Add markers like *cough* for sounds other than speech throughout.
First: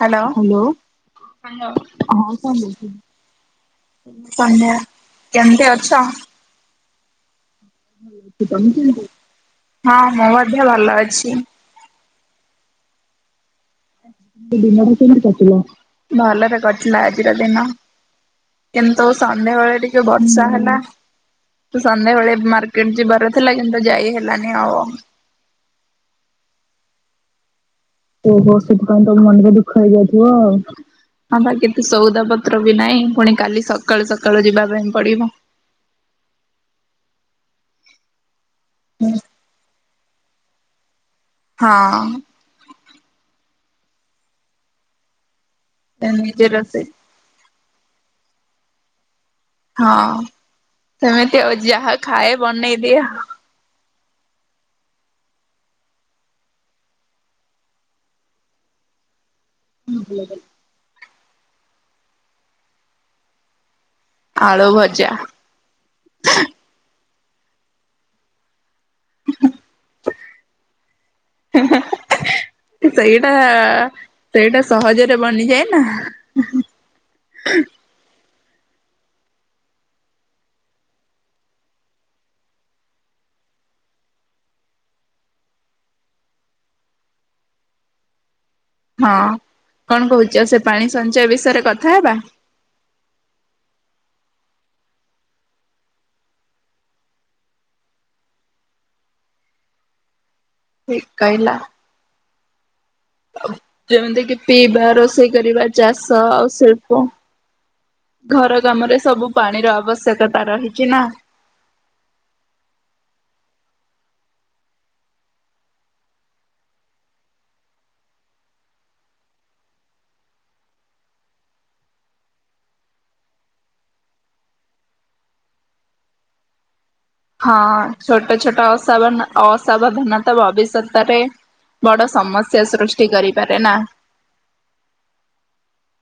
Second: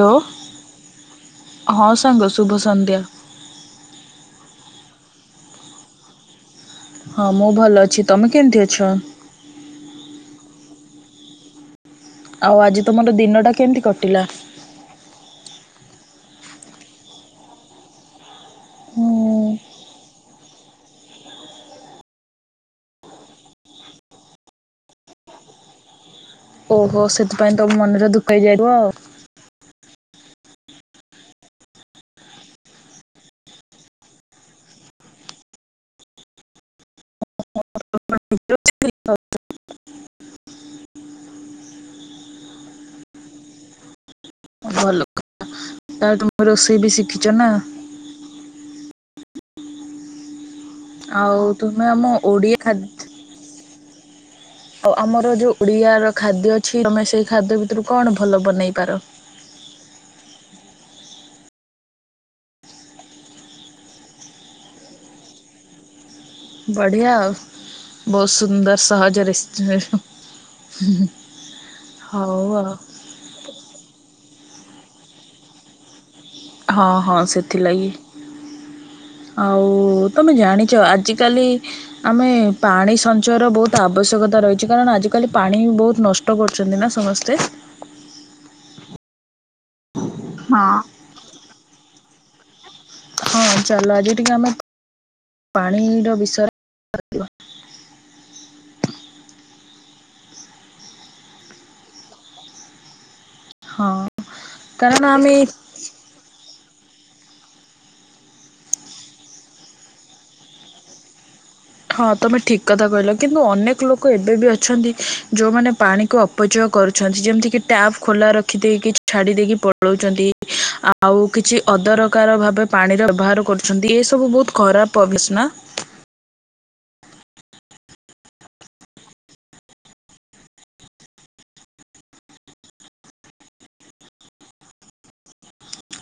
Hello hello hello ହଁ ସାଙ୍ଗ ହିଁ ଶୁଭ କୁହନ୍ତୁ। ସନ୍ଧ୍ୟା। ତମେ କେମତି ଅଛ। ହଁ ମୁଁ ଭଲ ଅଛି କେମିତି ତମେ ଅଛ? କେମତି ହଁ ମୁଁ ମଧ୍ୟ ଭଲ ଅଛି। ଆଉ ଆଜି ତୁମର ଦିନଟା କେମିତି କଟିଲା। ଦିନ କେମିତି କଟିଲ ଭଲରେ କଟିଲା ଆଜିର ଦିନ। କିନ୍ତୁ ସନ୍ଧ୍ୟାବେଳେ ଟିକେ ବର୍ଷା ହେଲା। ସନ୍ଧ୍ୟାବେେଳେ ମାର୍କେଟ ଯିବାର ଥିଲା କିନ୍ତୁ ଯାଇ ହେଲାନି ଆଉ। ଓହୋ ସେଥିପାଇଁ ତ ମନ ଓ ହୋ ସେଥିପାଇଁ ତମ ମନରେ ଦୁଃଖ ହେଇଯାଇଥିବ ଆଉ। ହଁ ବା କେତେ ସଉଦା ପତ୍ର ବି ନାହିଁ ପୁଣି କାଲି ସକାଳୁ ସକାଳୁ ଯିବା ପାଇଁ ପଡିବ। *inaudible* ହୁଁ। ହଁ। ଭଲ କଥା ତା ତ ତୁମେ ରୋଷେଇ ବି ଶିଖିଛ ନା। ହଁ ସେମିତି ଆଉ ତୁମେ ଯାହା ଆମ ଖାଏ ଓଡ଼ିଆ ଖାଦ୍ୟ ବନେଇଦି। ଆଉ ଆମର ଯୋଉ ଓଡିଆର ଖାଦ୍ୟ ଅଛି ତମେ ସେଇ ଖାଦ୍ୟ ଭିତରୁ କଣ ଭଲ ବନେଇ ପାର। ହୁଁ ଭଲ ଆଳୁ ଭଜା। ବଢିଆ ବହୁତ ସୁନ୍ଦର ସହଜ ରେସଟ ହଉ ଆଉ। ସେଇଟା ସେଇଟା ସହଜରେ ବନିଯାଏ ନା। ହଁ ହଁ ସେଥିଲାଗି। ଆଉ ତମେ ଜାଣିଛ ଆଜିକାଲି। ଆମେ ପାଣି ସଞ୍ଚୟର ବହୁତ ଆବଶ୍ୟକତା ରହିଛି କାରଣ ଆଜିକାଲି ପାଣି ବହୁତ ନଷ୍ଟ ଷ୍ଟ କରୁଛନ୍ତି ନା ସମସ୍ତେ। ହଁ କଣ କହୁଛ ସେ ହଁ। ପାଣି ସଞ୍ଚୟ ବିଷୟରେ କଥା ହେବା। ହଁ ଚାଲ ଆଜି ଟିକେ ଆମେ ପାଣିର ବିଷୟରେ ଠିକ୍ କାଇଲା। ହଁ ଯେମିତି କିି ପିଇବା କାରଣ ରୋଷେଇ ଆମେ କରିବା ଚାଷ ଆଉ ଶିଳ୍ପ। ଘର କାମରେ ସବୁ ପାଣିର ଆବଶ୍ୟକତା ରହିଛି ନା। ହଁ ତମେ ଠିକ କଥା କହିଲ କିନ୍ତୁ ଅନେକ ଲୋକ ଏବେ ବି ଅଛନ୍ତି ଯୋଉମାନେ ପାଣିକୁ ଉପଯୋଗ କରୁଛନ୍ତି ଯେମିତି କିି ଟାପ ଖୋଲା ରଖିଦେଇକି ଛାଡି ଦେଇକି ପଳାଉଛନ୍ତି। ଆଉ କିଛି ଅଦରକାର ଭାବେ ପାଣିର ବ୍ୟବହାର କରୁଛନ୍ତି ଏ ସବୁ ବହୁତ ଖରାପ ଅଭ୍ୟାସ ନା। ହ ହଁ ଛୋଟ ଛୋଟ ଅସାବ ଅସାବଧାନତା ଭବିଷ୍ୟତରେ। ବଡ଼ ସମସ୍ୟା ସୃଷ୍ଟି କରିପାରେ ନା।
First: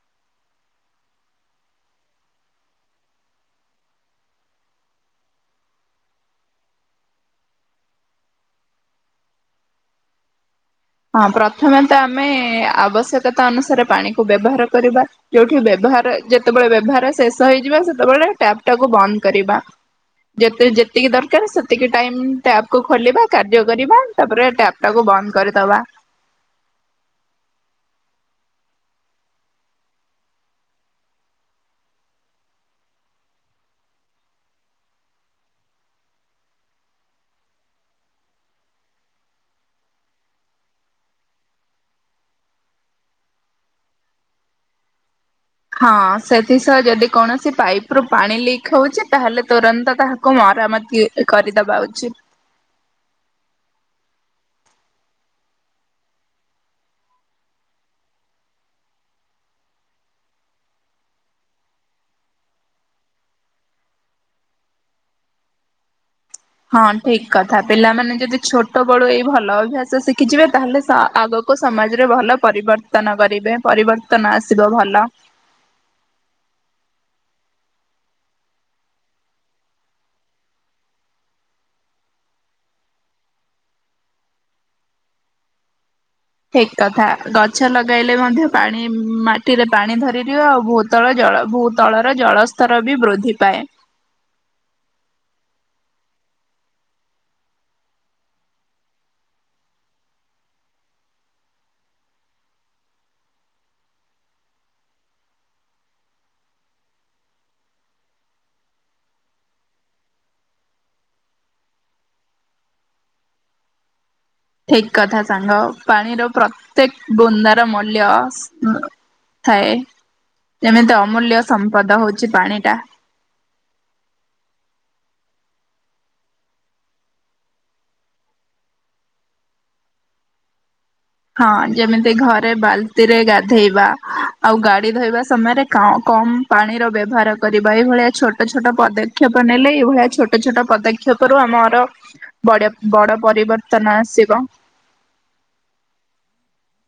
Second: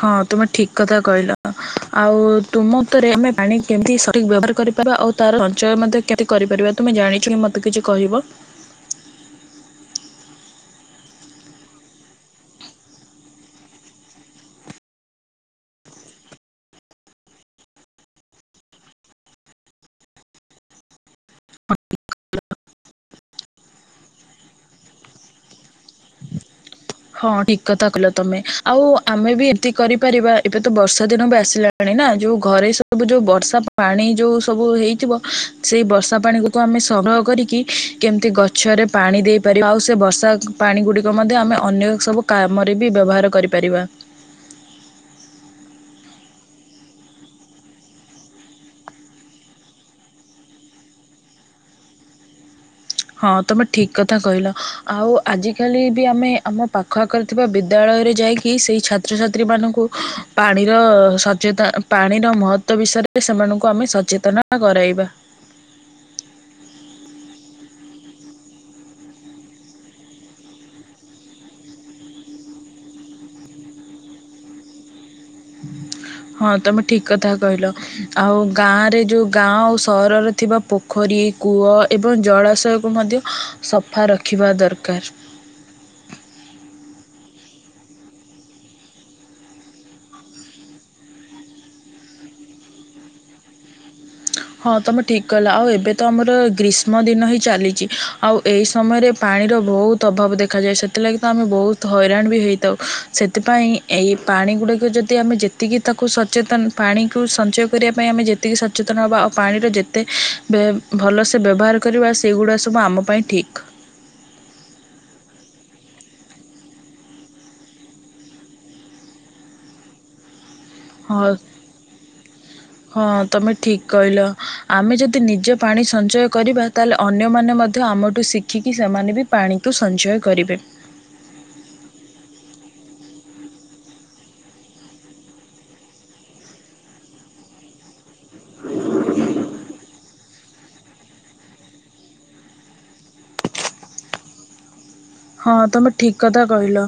ହଁ ତୁମେ ଠିକ କଥା କହିଲ ଆଉ ତୁମରେ ଆମେ ପାଣି କେମତି ସଠିକ ବ୍ୟବହାର କରିପାରିବା ଆଉ ତାର ସଞ୍ଚୟ ମଧ୍ୟ କେତି କରିପାରିବା ତୁମେ ଜାଣିଛ କି ମତେ କିଛି କହିବ ହଁ ପ୍ରଥମେ ତ ଆମେ ଆବଶ୍ୟକତା ଅନୁସାରେ ପାଣିକୁ ବ୍ୟବହାର କରିବା ଯୋଉଠି ବ୍ୟବହାର ଯେତେବେଳେ ବ୍ୟବହାର ଶେଷ ହେଇଯିବା ସେତେବେଳେ ଟବ ଟାକୁ ବନ୍ଦ କରିବା ଯେ ଯେତିକି ଦରକାର ସେତିକି ଟାଇମ ଟ୍ୟାପକୁୁ ଖୋଲିବା କାର୍ଯ୍ୟ କରିବା ତାପରେ ଟପ ଟାକୁ ବନ୍ଦ କରିଦବା ହଁ ଠିକ କଥା କିଲ ତମେ ଆଉ ଆମେ ବି ଏମିତି କରିପାରିବା ଏବେ ତ ବର୍ଷା ଦିନ ବି ଆସିଲାଣି ପାଣି ନା ଯୋଉ ଘରେ ସବୁ ଯୋଉ ବର୍ଷା ପାଣି ଯୋଉ ସବୁ ହେଇଥିବ ସେଇ ବର୍ଷା ପାଣିକୁ କୁ ଆମେ ସଂଗ୍ରହ କରିକି କେମିତି ଗଛରେ ପାଣି ଦେଇପାରିବା ଆଉ ସେ ବର୍ଷା ପାଣି ଗୁଡିକ ମଧ୍ୟ ଆମେ ଅନ୍ୟ ସବୁ କାମରେ ବି ବ୍ୟବହାର କରିପାରିବା ହଁ ସେଥିସହ ଯଦି କୌଣସି ପାଇପ ରୁ ପାଣି ଲିକ୍ ହଉଛି ତାହେଲେ ତୁରନ୍ତ ତାହାକୁ ମରାମତି କରିଦବା ଉଚିତ ହଁ ତମେ ଠିକ କଥା କହିଲ ଆଉ ଆଜିକାଲି ବି ଆମେ ଆମ ପାଖ ଆଖରେ ଥିବା ବିଦ୍ୟାଳୟରେ ଯାଇକି ସେଇ ଛାତ୍ରଛାତ୍ରୀମାନଙ୍କୁ ପାଣିର ସଚେତା ପାଣିର ମହଵ ତ ବିଷୟରେ ସେମାନଙ୍କୁ ଆମେ ସଚେତନ କରାଇବା ହଁ ଠିକ କଥା ପିଲାମାନେ ଯଦି ଛୋଟ ବଳୁ ଏଇ ଭଲ ଅଭ୍ୟାସ ଶିଖିଯିବେ ତାହେଲେ ଆଗ ଲୋକ ସମାଜରେ ଭଲ ପରିବର୍ତ୍ତନ କରିବେ ପରିବର୍ତ୍ତନ ଆସିବ ଭଲ ହଁ ତମେ ଠିକ କଥା କହିଲ। ଆଉ ଗାଁରେ ଯୋଉ ଗାଁ ଆଉ ସହରରେ ଥିବା ପୋଖରୀ କୂଅ ଏବଂ ଜଳାଶୟକୁ ମଧ୍ୟ। ସଫା ରଖିବା ଦରକାର। ଠିକ କଥା ଗଛ ଲଗାଇଲେ ମଧ୍ୟ ପାଣି ମାଟିରେ ପାଣି ଧରି ରିବ ଆଉ ବହୁତ। ଭଳ ଜଳ ଭୂତଳର ଜଳସ୍ତର ବି ବୃଦ୍ଧି ପାଏ। ହଁ ତମେ ଠିକ କିଲ ଆଉ ଏବେ ତ ଆମର ଗ୍ରୀଷ୍ମ ଦିନ ହିଁ ଚାଲିଛି ଆଉ। ଏହି ସମୟରେ ପାଣିର ବହୁତ ଅଭାବ ଦେଖାଯାଏ ସେଥିଲାଗି ତ ଆମେ ବହୁତ ହଇରାଣ ବି ହୋଇଇଥାଉ ସେଥିପାଇଁ। ଏଇ ପାଣି ଗୁଡ଼ିକ ଯଦି ଆମେ ଯେତିକି ତାକୁ ସଚେତନ ପାଣିକୁ ସଞ୍ଚୟ କରିବା ପାଇଁ ଆମେ ଯେତିକି ସଚେତନ ହେବା। ପାଣିର ଯେତେ ଭଲସେ ବ୍ୟବହାର କରିବା ସେଗୁଡ଼ା ସବୁ ଆମ ପାଇଁ ଠିକ୍। ଠିକ କଥା ସାଙ୍ଗ ପାଣିର ପ୍ରତ୍ୟେକ ବୁନ୍ଦାର ମୂଲ୍ୟ। ଥାଏ ଯେମିତି ହଁ ଅମୂଲ୍ୟ ସମ୍ପଦ ହଉଛି ପାଣି ଟା। ହଁ ତମେ ଠିକ୍ କହିଲ ଆମେ ଯଦି ନିଜେ ପାଣି ସଞ୍ଚୟ କରିବା ତାହେଲେ ଅନ୍ୟମାନେ ମଧ୍ୟ ଆମଠୁ ଶ। ଦେଖିକି ସେମାନେ ବି ପାଣିକୁ ସଞ୍ଚୟ କରିବେ। ହଁ ଯେମିତି ଘରେ ବାଲ୍ତିରେ ଗାଧେଇବା। ଆଉ ଗାଡି ଧୋଇବା ସମୟରେ କମ ପାଣିର ବ୍ୟବହାର କରିବା ଏଇଭଳିଆ ଛୋଟ ଛୋଟ ପଦକ୍ଷ। ପଦକ୍ଷେପ ନେଲେ ଏଇଭଳିଆ ଛୋଟ ଛୋଟ ପଦକ୍ଷେପରୁ ଆମର। ବ ବଡ ପରିବର୍ତ୍ତନ ଆସିବ ହଁ ତମେ ଠିକ କଥା କହିଲ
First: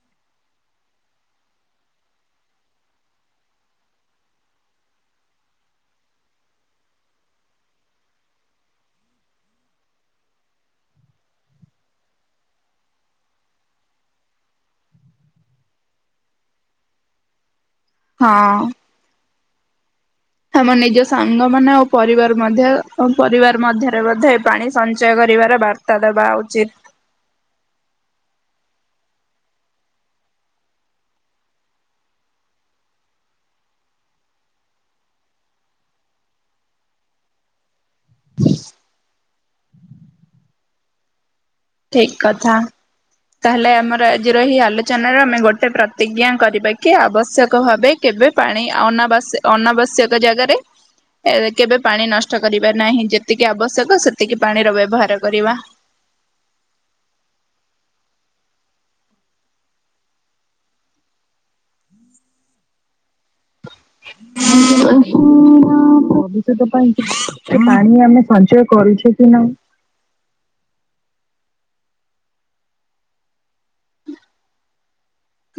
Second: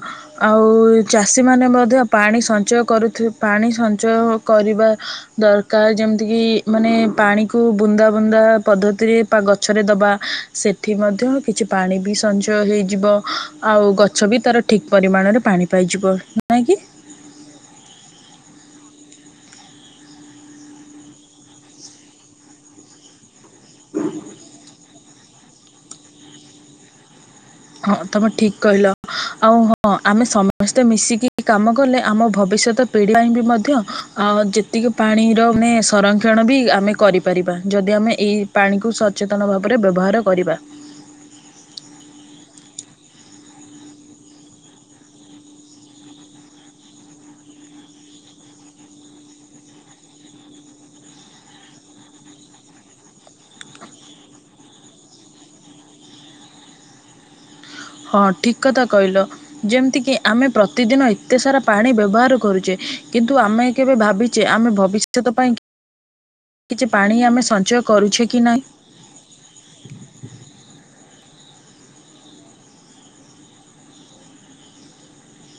ଆଉ ଚାଷୀମାନୋନ ମଧ୍ୟ ପାଣି ସଞ୍ଚୟ କରୁ ପାଣି ସଞ୍ଚୟ କରିବା ଦରକାର ଯେମିତି କିି ମାନେ ପାଣିକୁ ବୁନ୍ଦା ବୁନ୍ଦା ପଦ୍ଧତିରେ ବା ଗଛରେ ଦବା ସେଠି ମଧ୍ୟ କିଛି ପାଣି ବି ସଞ୍ଚୟ ହେଇଯିବ। ଆଉ ଗଛ ବି ତାର ଠିକ ପରିମାଣରେ ପାଣି ପାଇଯିବ ନାଇଁକି। ହଁ। ଆମ ନିଜ ସାଙ୍ଗ ମାନେ ଆଉ ପରିବାର ମଧ୍ୟ ପରିବାର। ମଧ୍ୟରେ ମଧ୍ୟ ପାଣି ସଞ୍ଚୟ କରିବାର ବାର୍ତ୍ତା ଦେବା ଉଚିତ୍। ହଁ ତୁମେ ଠିକ କହିଲ ଆଉ ହଁ ଆମେ ସମସ୍ତେ ମିଶିକି କାମ କଲେ ଆମ ଭବିଷ୍ୟତ। ପିଢ଼ ପାଇଁ ବି ମଧ୍ୟ ଆଉ ଯେତିକି ପାଣିର ମାନେ ସଂରକ୍ଷଣ ବି ଆମେ କରିବା। ାର ଯଦି ଆମେ ଏଇ ପାଣି କୁ ସଚେତନ ଭାବରେ ବ୍ୟବହାର କରିବା। ଠିକ କଥା। ତାହେଲେ ଆମର ଆଜିର ଏହି ଆଲୋଚନ ର ଆମେ ଗୋଟେ ପ୍ରତିଜ୍ଞା କ। ରିବା କି ଆବଶ୍ୟକ ଭାବେ କେବେ ପାଣି ଅନାବଶ୍ୟକ ଜାଗାରେ। ଏ କେବେ ପାଣି ନଷ୍ଟ କରିବା ନାହିଁ ଯେତିକି ଆବଶ୍ୟକ ସେତିକି ପାଣିର ବ୍ୟବହାର କରିବା। ହଁ ଠିକ କଥା କହିଲ। ଯେମିତିକି ଆମେ ପ୍ରତିଦିନ ଏତେ ସାରା ପାଣି ବ୍ୟବହାର କରୁଛେ କିନ୍ତୁ ଆମେ। କେବେ ଭାବିଛେ ଆମେ ଭବିଷ୍ୟତ ପାଇଁ। ଭବିଷ୍ୟତ କିଛି ପାଇଁ ପାଣି ଆମେ କି ସଞ୍ଚୟ ପାଣି ଆମେ କରୁଛେ କି ନାହିଁ ସଞ୍ଚୟ କରୁଛେ କି ନାହିଁ।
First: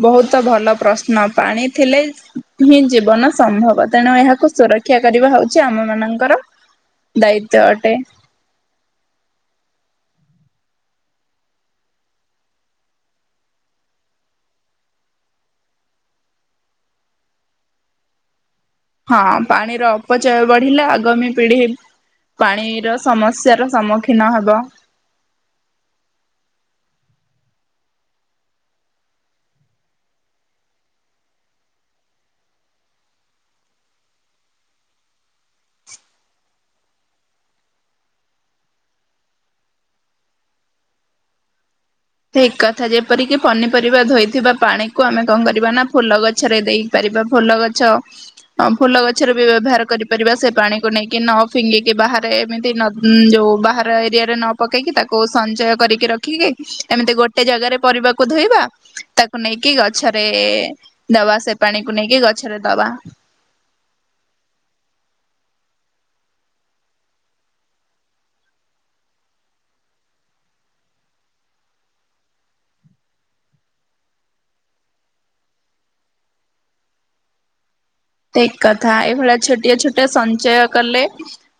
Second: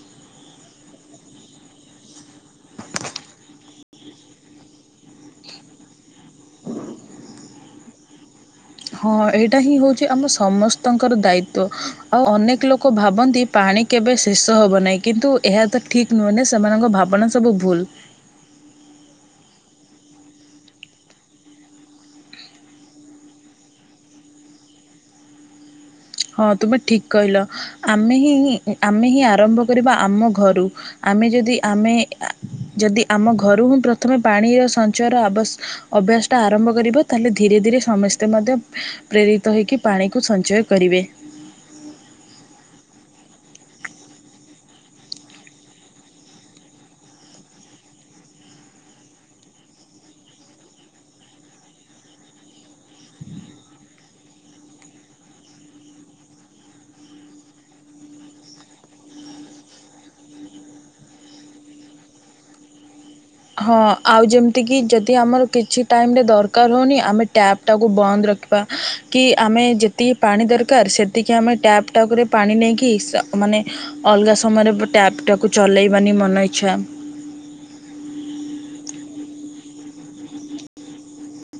ବହୁତ ଭଲ ପ୍ରଶ୍ନ ପାଣି ଥିଲେ। ହିଁ ଜୀବନ ସମ୍ଭବ ତେଣୁ ଏହାକୁ ସୁରକ୍ଷା କରିବା ହଉଚଛି ଆମ ମାନଙ୍କର। ଦାୟିତଵ ଅଟେ। ହଁ ଏଇଟା ହିଁ ହଉଛି ଆମ ସମସ୍ତଙ୍କର ଦାୟିତଵ ଆଉ ଅନେକ ଲୋକ ଭାବନ୍ତି ପାଣି। କେବେ ଶେଷ ହବ ନାହିଁ କିନ୍ତୁ ଏହା ତ ଠିକ୍ ନୁହେଁନ ସେମାନଙ୍କ ଭାବନା ସବୁ ଭୁଲ। ହଁ ପାଣିର ଅପଚୟ ବଢିଲା ଆଗାମୀ ପିଢି। ପାଣିର ସମସ୍ୟାର ସମ୍ମୁଖୀନ ହେବ। ହଁ ତୁମେ ଠିକ କହିଲ ଆମେ ହିଁ ଆମେ ହିଁ ଆରମ୍ଭ କରିବା ଆମ ଘରୁ। ଆମେ ଯଦି ଆମେ ଯଦି ଆମ ଘରୁ ହିଁ ପ୍ରଥମେ ପାଣିର ସଞ୍ଚୟର ଆବଶ। ଅଭ୍ୟାସଟା ଆରମ୍ଭ କରିବ ତାହେଲେ ଧୀରେ ଧୀରେ ସମସ୍ତେ ମଧ୍ୟ ପ୍ରେରିତ ହୋଇକି ପାଣିକୁ ସଞ୍ଚୟ।। କରିବେ। ଠିକ କଥା ଯେପରିକି ପନିପରିବା ଧୋଇଥିବା ପାଣିକୁ ଆମେ କଣ କରିବା ନା ଫୁଲ ଗଛରେ ଦେଇ। ପରାରିବା ଫୁଲ ଗଛ। ହଁ ଫୁଲ ଗଛରେ ବି ବ୍ୟବହାର କରିପାରିବା ସେ ପାଣିକୁ ନେଇକି ନ ଫିଙ୍ଗିକି ବାହାରେ ଏମିତି। ଉଁ ଯୋଉ ବାହାର ଏରିଆରେ ନ ପକେଇକି ତାକୁ ସଞ୍ଚୟ କରିକି ରଖିକି। ଏମିତି ଗୋଟେ ଜାଗାରେ ପରିବାକୁ ଧୋଇବା ତାକୁ ନେଇକି ଗଛରେ। ଦବା ସେ ପାଣିକୁ ନେଇକି ଗଛରେ ଦବା ହଁ ଆଉ ଯେମିତିକି ଯଦି ଆମର କିଛି ଟାଇମରେ ଦରକାର ହେଉନି ଆମେ ଟ୍ୟାପ୍ ତାାକୁ ବନ୍ଦ ରଖିବା କି ଆମେ ଯେତିକି ପାଣି ଦରକାର ସେତିକି ଆମେ ଟ୍ୟାପ୍ ତାପରେ ପାଣି ନେଇକି ମାନେ ଅଲଗା ସମୟରେ ଟ୍ୟାପଟାକୁ କୁ ଚଲେଇବାନି ମନ ଇଚ୍ଛା ଠିକକଥା ଏଇଭଳିଆ ଛୋଟିଆ ଛୋଟିଆ ସଞ୍ଚୟ କଲେ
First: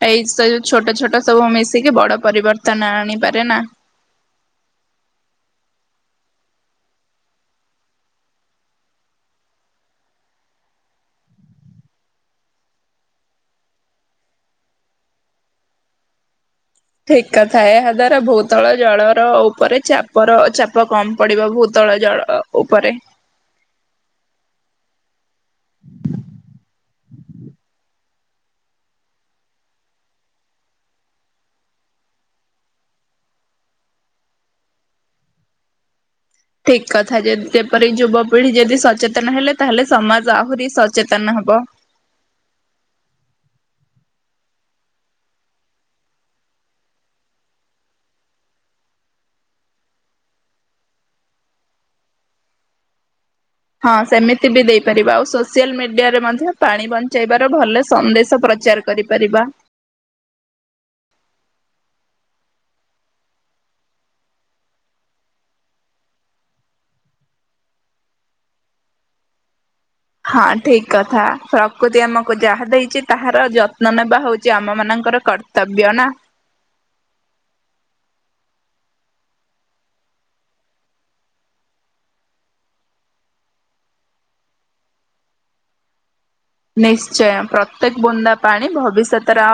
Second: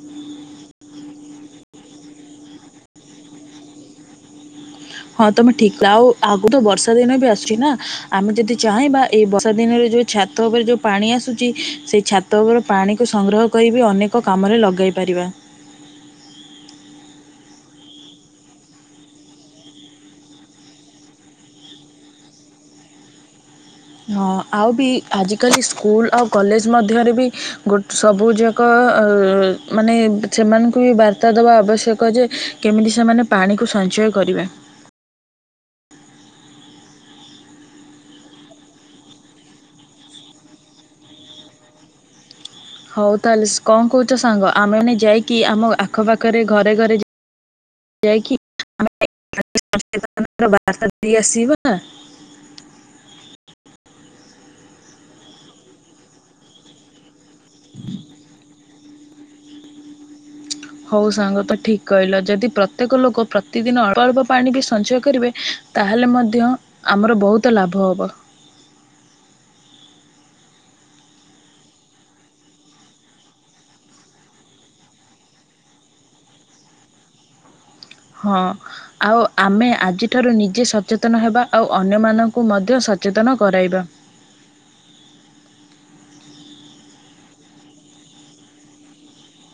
ଏଇ ସ ଛୋଟ ଛୋଟ ସବୁ ମିଶିକି ବଡ ପରିବର୍ତ୍ତନ ଆଣିପାରେ ନା ହଁ ତମେ ଠିକ ଆଉ ଆଗରୁ ବର୍ଷା ଦିନ ବି ଆସୁଛି ନା ଆମେ ଯଦି ଚାହଁ ବା ଏଇ ବର୍ଷା ଦିନରେ ଯୋଉ ଛାତ ଉପରେ ଯେଉଁ ପାଣି ଆସୁଛି ସେ ଛାତ ଉପରେ ପାଣିକୁ ସଂଗ୍ରହ କରିବି ଅନେକ କାମରେ ଲଗାଇ ପାରିବା ଠିକକଥା ଏହା ଦ୍ଵାରା ଭୂତଳ ଜଳର ଉପରେ ଚାପର ଚାପ କମ ପଡିବ ଭୂତଳ ଜଳ ଉପରେ ହଁ ଆଉ ବି ଆଜିକାଲି ସ୍କୁଲ ଆଉ କଲେଜ ମଧ୍ୟ ମଧ୍ୟରେ ବି ଗୋ ସବୁଯାକ ମାନେ ସେମାନଙ୍କୁ ବି ବାର୍ତ୍ତା ଦେବା ଆବଶ୍ୟକ କ ଯେ କେମିତି ସେମାନେ ପାଣିକୁ ସଞ୍ଚୟ କରିବେ ଠିକ କଥା ଯଦ ଯେପରିିକ ଯୁବପିଢି ଯଦି ସଚେତନ ହେଲେ ତାହେଲେ ସମାଜ ଆହୁରି ସଚେତନ ହବ। ହଉ ତାହଲେ କଣ କହୁଛ ସାଙ୍ଗ ଆମେ ମାନେ ଯାଇକି ଆମ ଆଖପାଖରେ ଘରେ ଘରେ। ଯାଇକି ବ ଦେଇ ଆସିବା *inaudible* ହଁ ସେମିତି ବି ଦେଇପାରିବ ଆଉ ସୋସିଆଲ ମିଡିଆରେ ମଧ୍ୟ ପାଣି ବଞ୍ଚାଇବାର ଭଲ ସନ୍ଦେଶ ପ୍ରଚାର କରିପାରିବା ହଉ ସାଙ୍ଗ ତ ଠିକ କହିଲ ଯଦି ପ୍ରତ୍ୟେକ ଲୋକ ପ୍ରତିଦିନ ଅଳ୍ପ ଅଳ୍ପ ପାଣି ବି ସଞ୍ଚୟ କରିବେ ତାହେଲେ ମଧ୍ୟ ଆମର ବହୁତ ଲାଭ ହେବ ହଁ ଠିକ କଥା ପ୍ରକୃତି ଆମକୁ ଯାହା ଦେଇଛି ତାହାର ଯତ୍ନ ନେବା ହଉଛି ଆମ ମାନଙ୍କର କର୍ତ୍ତ ତବ୍ୟ ନା ହଁ ଆଉ ଆମେ ଆଜିଠାରୁ ନିଜେ ସଚେତନ ହେବା ଆଉ ଅନ୍ୟମାନଙ୍କୁ ମଧ୍ୟ ସଚେତନ କରାଇବା ନିଶ୍ଚୟ ପ୍ରତ୍ୟେକ ବୁନ୍ଦା ପାଣି ଭବିଷ୍ୟତର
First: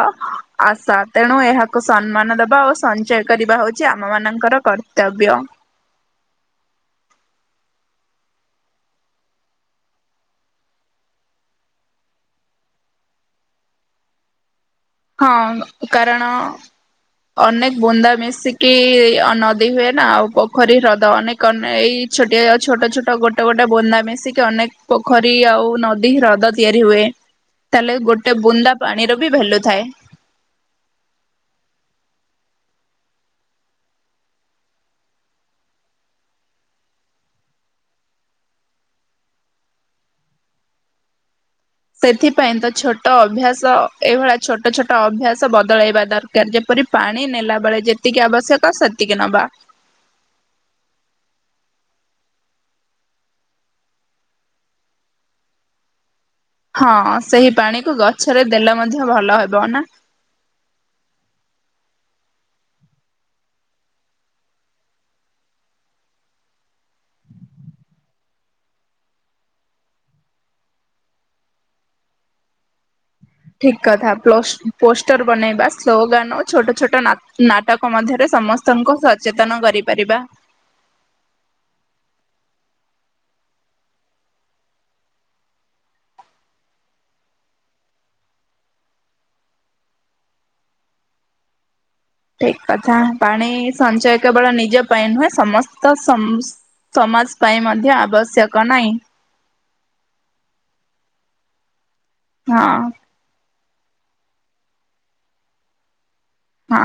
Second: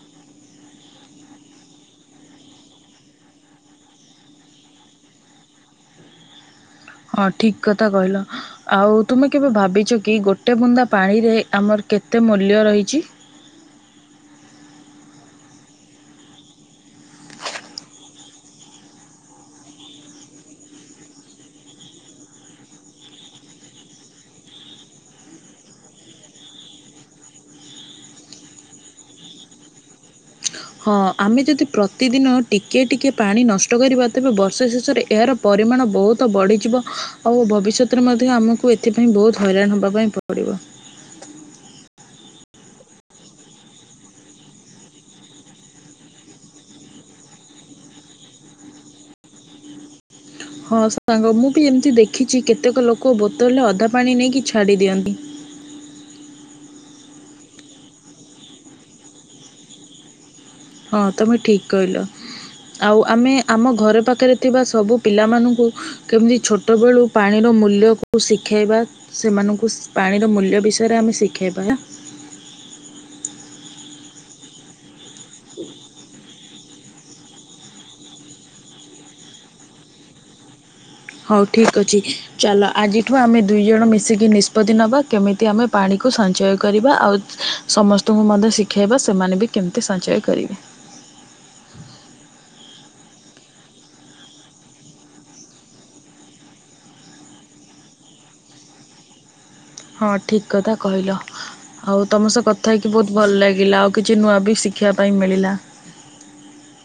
ଆଶା ତେଣୁ ଏହାକୁ କୁ ସମ୍ମାନ ଦବା ଓ ସଞ୍ଚୟ କରିବା ହଉଛି ଆମ ମାନଙ୍କର କର୍ତ୍ତବ୍ୟ ହଁ ଠିକ କଥା କହିଲ ଆଉ ତୁମେ କେବେ ଭାବିଛ କି ଗୋଟେ ବୁନ୍ଦା ପାଣିରେ ଆମର କେତେ ମୂଲ୍ୟ ରହିଛି ହଁ କାରଣ ଅନେକ ବୁନ୍ଦା ମିଶିକି ନଦୀ ହୁଏ ନା ଆଉ ପୋଖରୀ ହ୍ରଦ ଅନେକ ଏଇ ଛୋଟିଆ ଛୋଟ ଛୋଟ ଗୋଟେ ଗୋଟେ ବୁନ୍ଦା ମିଶିକି ଅନେକ ପୋଖରୀ ଆଉ ନଦୀ ହ୍ରଦ ତିଆରି ହୁଏ ତାହେଲେ ଗୋଟେ ବୁନ୍ଦା ପାଣିର ବି ଭାଲ୍ୟୁ ଥାଏ ହଁ ଆମେ ଯଦି ପ୍ରତିଦିନ ଟିକିଏ ଟିକିେ ପାଣି ନଷ୍ଟ କରିବା ତେବେ ବର୍ଷା ଶେଷରେ ଏହାର ପରିମାଣ ବହୁତ ବଢ଼ିଯିବ ଆଉ ଭବିଷ୍ୟତରେ ମଧ୍ୟ ଆମକୁ ଏଥିପାଇଁ ବହୁତ ହଇରାଣ ହେବା ପାଇଁ ପଡ଼ିବ ସେଥିପାଇଁ ତ ଛୋଟ ଅଭ୍ୟାସ ଏଇଭଳିଆ ଛୋଟ ଛୋଟ ଅଭ୍ୟାସ ବଦଳେଇବା ଦରକାର କାର୍ ଯେପରି ପାଣି ନେଲା ବେଳେ ଯେତିକି ଆବଶ୍ୟକ ସେତିକି ନବା ହଁ ସାଙ୍ଗ ମୁଁ ବି ଏମିତି ଦେଖିଛି କେତେକ ଲୋକ ବୋତଲରେ ଅଧା ପାଣି ନେଇକି ଛାଡି ଦିଅନ୍ତି ହଁ ସେଇ ପାଣିକୁ ଗଛରେ ଦେଲେ ମଧ୍ୟ ଭଲ ହେବ ନା ହଁ ତୁମେ ଠିକ୍ କହିଲ ଆଉ ଆମେ ଆମ ଘରେ ପାଖରେ ଥିବା ସବୁ ପିଲାମାନଙ୍କୁ କେମିତି ଛୋଟବେଳୁ ପାଣିର ମୂଲ୍ୟକୁ ଶିଖେଇବା ସେମାନଙ୍କୁ ପାଣିର ମୂଲ୍ୟ ବିଷୟରେ ଆମେ ଶିଖେଇବା ଠିକ କଥା ପୋଷ୍ଟର ବନେଇବା ସ୍ଲୋଗାନ ଓ ଛୋଟ ଛୋଟ ନାଟକ ମଧ୍ୟରେ ସମସ୍ତ ତାଙ୍କୁ ସଚେତନ କରିପାରିବା ହଉ ଠିକ୍ ଅଛି ଚାଲ ଆଜିଠୁ ଆମେ ଦୁଇ ଜଣ ମିଶିକି ନିଷ୍ପତ୍ତି ନେବା କେମିତି ଆମେ ପାଣିକୁ ସଞ୍ଚୟ କରିବା ଆଉ ସମସ୍ତଙ୍କୁ ମଧ୍ୟ ଶିଖାଇବା ସେମାନେ ବି କେମିତି ସଞ୍ଚୟ କରିବେ ଠିକ କଥା ପାଣି ସଞ୍ଚୟ କେବଳ ନିଜ ପାଇଁ ନୁହେଁ ସମସ୍ତ ସମାଜ ପାଇଁ ମଧ୍ୟ ଆବଶ୍ୟକ ନାହିଁ। ହଁ, ଠିକ କଥା କହିଲ। ଆଉ ତମ ସହ ହଁ କଥା ହେଇକି ବହୁତ ଭଲ ଲାଗିଲା ଆଉ କିଛି ନୂଆ ବି ଶିଖିବା ପାଇଁ ମିଳିଲା। ହଁ,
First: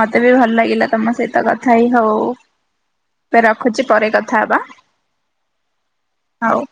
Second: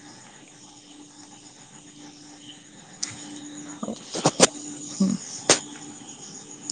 ମୋତେ ବି ଭଲ ଲାଗିଲା ତମ ସହିତ କଥା କି? ହଉ ଏ ରଖୁଛି ପରେ କଥା ହବା। ହଉ